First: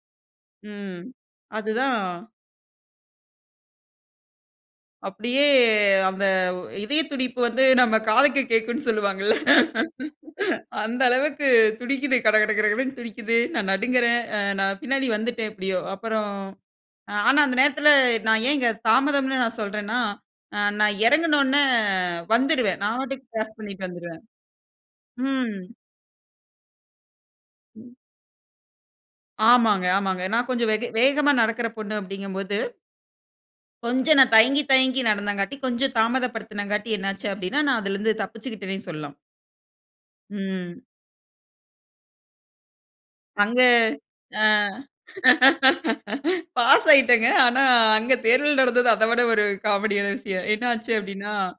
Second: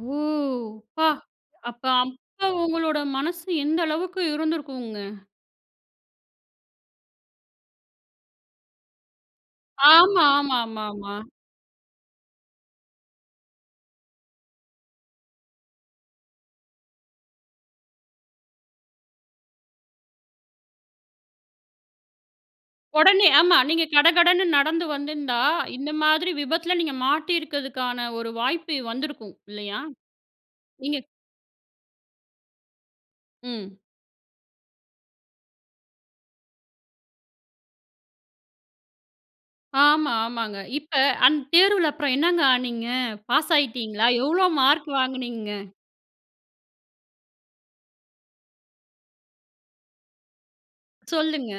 ஓ! ம். அப்பா அப்ப அதுதான். அப்ப உங்களோட மனசு எந்த அளவுக்கு இருந்திருக்குங்க? அப்படியே அந்த இதய துடிப்பு வந்து நம்ம காதுக்கு கேட்கும்னு சொல்வாங்கள்ல. ஆமா அந்த ஆமாமாமா. அளவுக்கு துடிக்குது, கடகட கடகடன்னு துடிக்குது, நான் நடுங்கறேன். அ நான் பின்னாடி வந்துட்டேன் எப்படியோ. அப்புறம் ஆனா, அந்த நேரத்தில நான் ஏன் இங்க தாமதம்னு நான் சொல்றேன்னா, நான் இறங்குன உடனே வந்துருவேன். நான் பாட்டுக்கு உடனே கிராஸ் ஆமா, நீங்க பண்ணிட்டு வந்துருவேன். கடகடன்னு நடந்து வந்திருந்தா ம். இந்த மாதிரி விபத்தில நீங்க மாட்டியிருக்கிறதுக்கான ஒரு வாய்ப்பு வந்திருக்கும் இல்லையா? ஆமாங்க ஆமாங்க. நான் கொஞ்சம் வெக நீங்க வேகமா நடக்கிற பொண்ணு அப்டிங்கம்போது ம். கொஞ்சம் நான் தயங்கி, தயங்கி நடந்தங்காட்டி, கொஞ்சம் தாமதப்படுத்தினங்காட்டி என்ன ஆச்சு அப்படினா, நான் அதில இருந்து தப்பிச்சுகிட்டேன்னு சொல்லலாம். ஆமா ஆமாங்க. ம். இப்ப அந்த தேர்வுல அப்புறம் என்னங்க ஆனீங்க? நீங்க பாஸ் அங்க, ஆகிட்டீங்களா? ஆ. எவ்வளோ மார்க் வாங்கினீங்கங்க? பாஸ் ஆயிட்டேங்க. ஆனா, அங்க தேர்தல் நடந்தது அத விட ஒரு காமெடியான விஷயம். என்ன ஆச்சு அப்படினா, சொல்லுங்க.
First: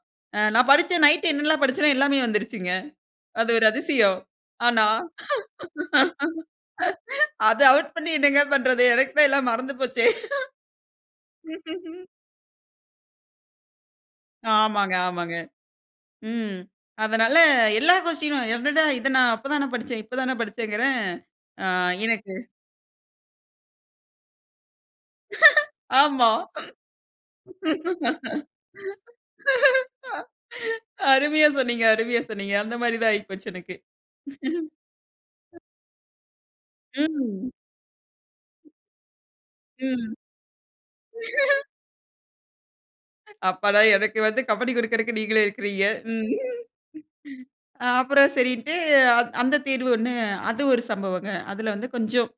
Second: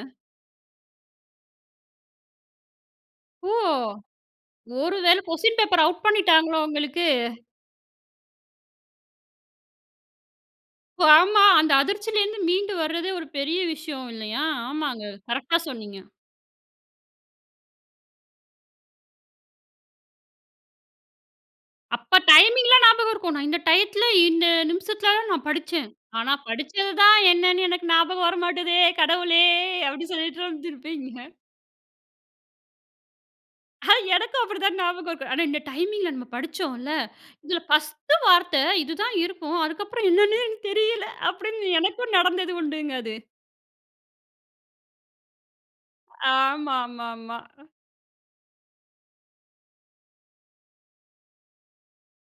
நான் படிச்சேன் நைட் என்னெல்லாம் படிச்சேனோ எல்லாமே வந்துருச்சுங்க. அது ஓ! ஒரு அதிசயம். ஆனா ஒரு வேள கொஸ்டின் பேப்பர் அவுட் பண்ணிட்டாங்களோ உங்களுக்கு? அது ஆவுட் பண்ணி என்னங்க பண்றது? எனக்கு தான் எல்லாமே மறந்து போச்சே. ஆமா, அந்த அதிர்ச்சியிலிருந்து மீண்டு வரதே ஒரு பெரிய விஷயம் இல்லையா? ஆமாங்க, ஆமாங்க ஆமாங்க. கரெக்டா சொன்னீங்க. ம், அதனால எல்லா கொஸ்டினும், என்னடா இத நான் அப்ப தானே படிச்சேன்! இப்ப தானே படிச்சேங்கிறேன். ஆ, அப்ப எனக்கு டைமிங்லா ஞாபகம் இருக்கும். நான் இந்த டயத்துல, இந்த நிமிஷத்துல தான் நான் படிச்சேன். ஆமா. ஆனா, படிச்சது தான் என்னன்னு எனக்கு ஞாபகம் வர மாட்டுதே கடவுளே! அப்டி சொல்லிட்டு வந்துருப்பீங்க. அருமையா சொன்னீங்க, அருமையா சொன்னீங்க. அந்த மாரி தான் ஆகிபோச்சு எனக்கு. எனக்கும் அப்படிதான் ஞாபகம் இருக்கும். ஆனா, இந்த டைமிங்ல நம்ம படிச்சோம்ல, ம். "இதுல பர்ஸ்ட் வார்த்த இதுதான் இருக்கும். அதுக்கப்புறம் ம். என்னன்னே எனக்கு தெரியல." அப்படின்னு எனக்கும் நடந்தது உண்டுங்க அது. அப்பாடா! எனக்கு வந்து கம்பனி குடுக்கிறதுக்கு நீங்களும் இருக்கிறீங்க. ம் ஆமாமாமா. அப்புறம் சரின்னுட்டு அந் அந்த தேர்வு ஒண்ணு அது ஒரு சம்பவங்க. அதுல வந்து கொஞ்சம்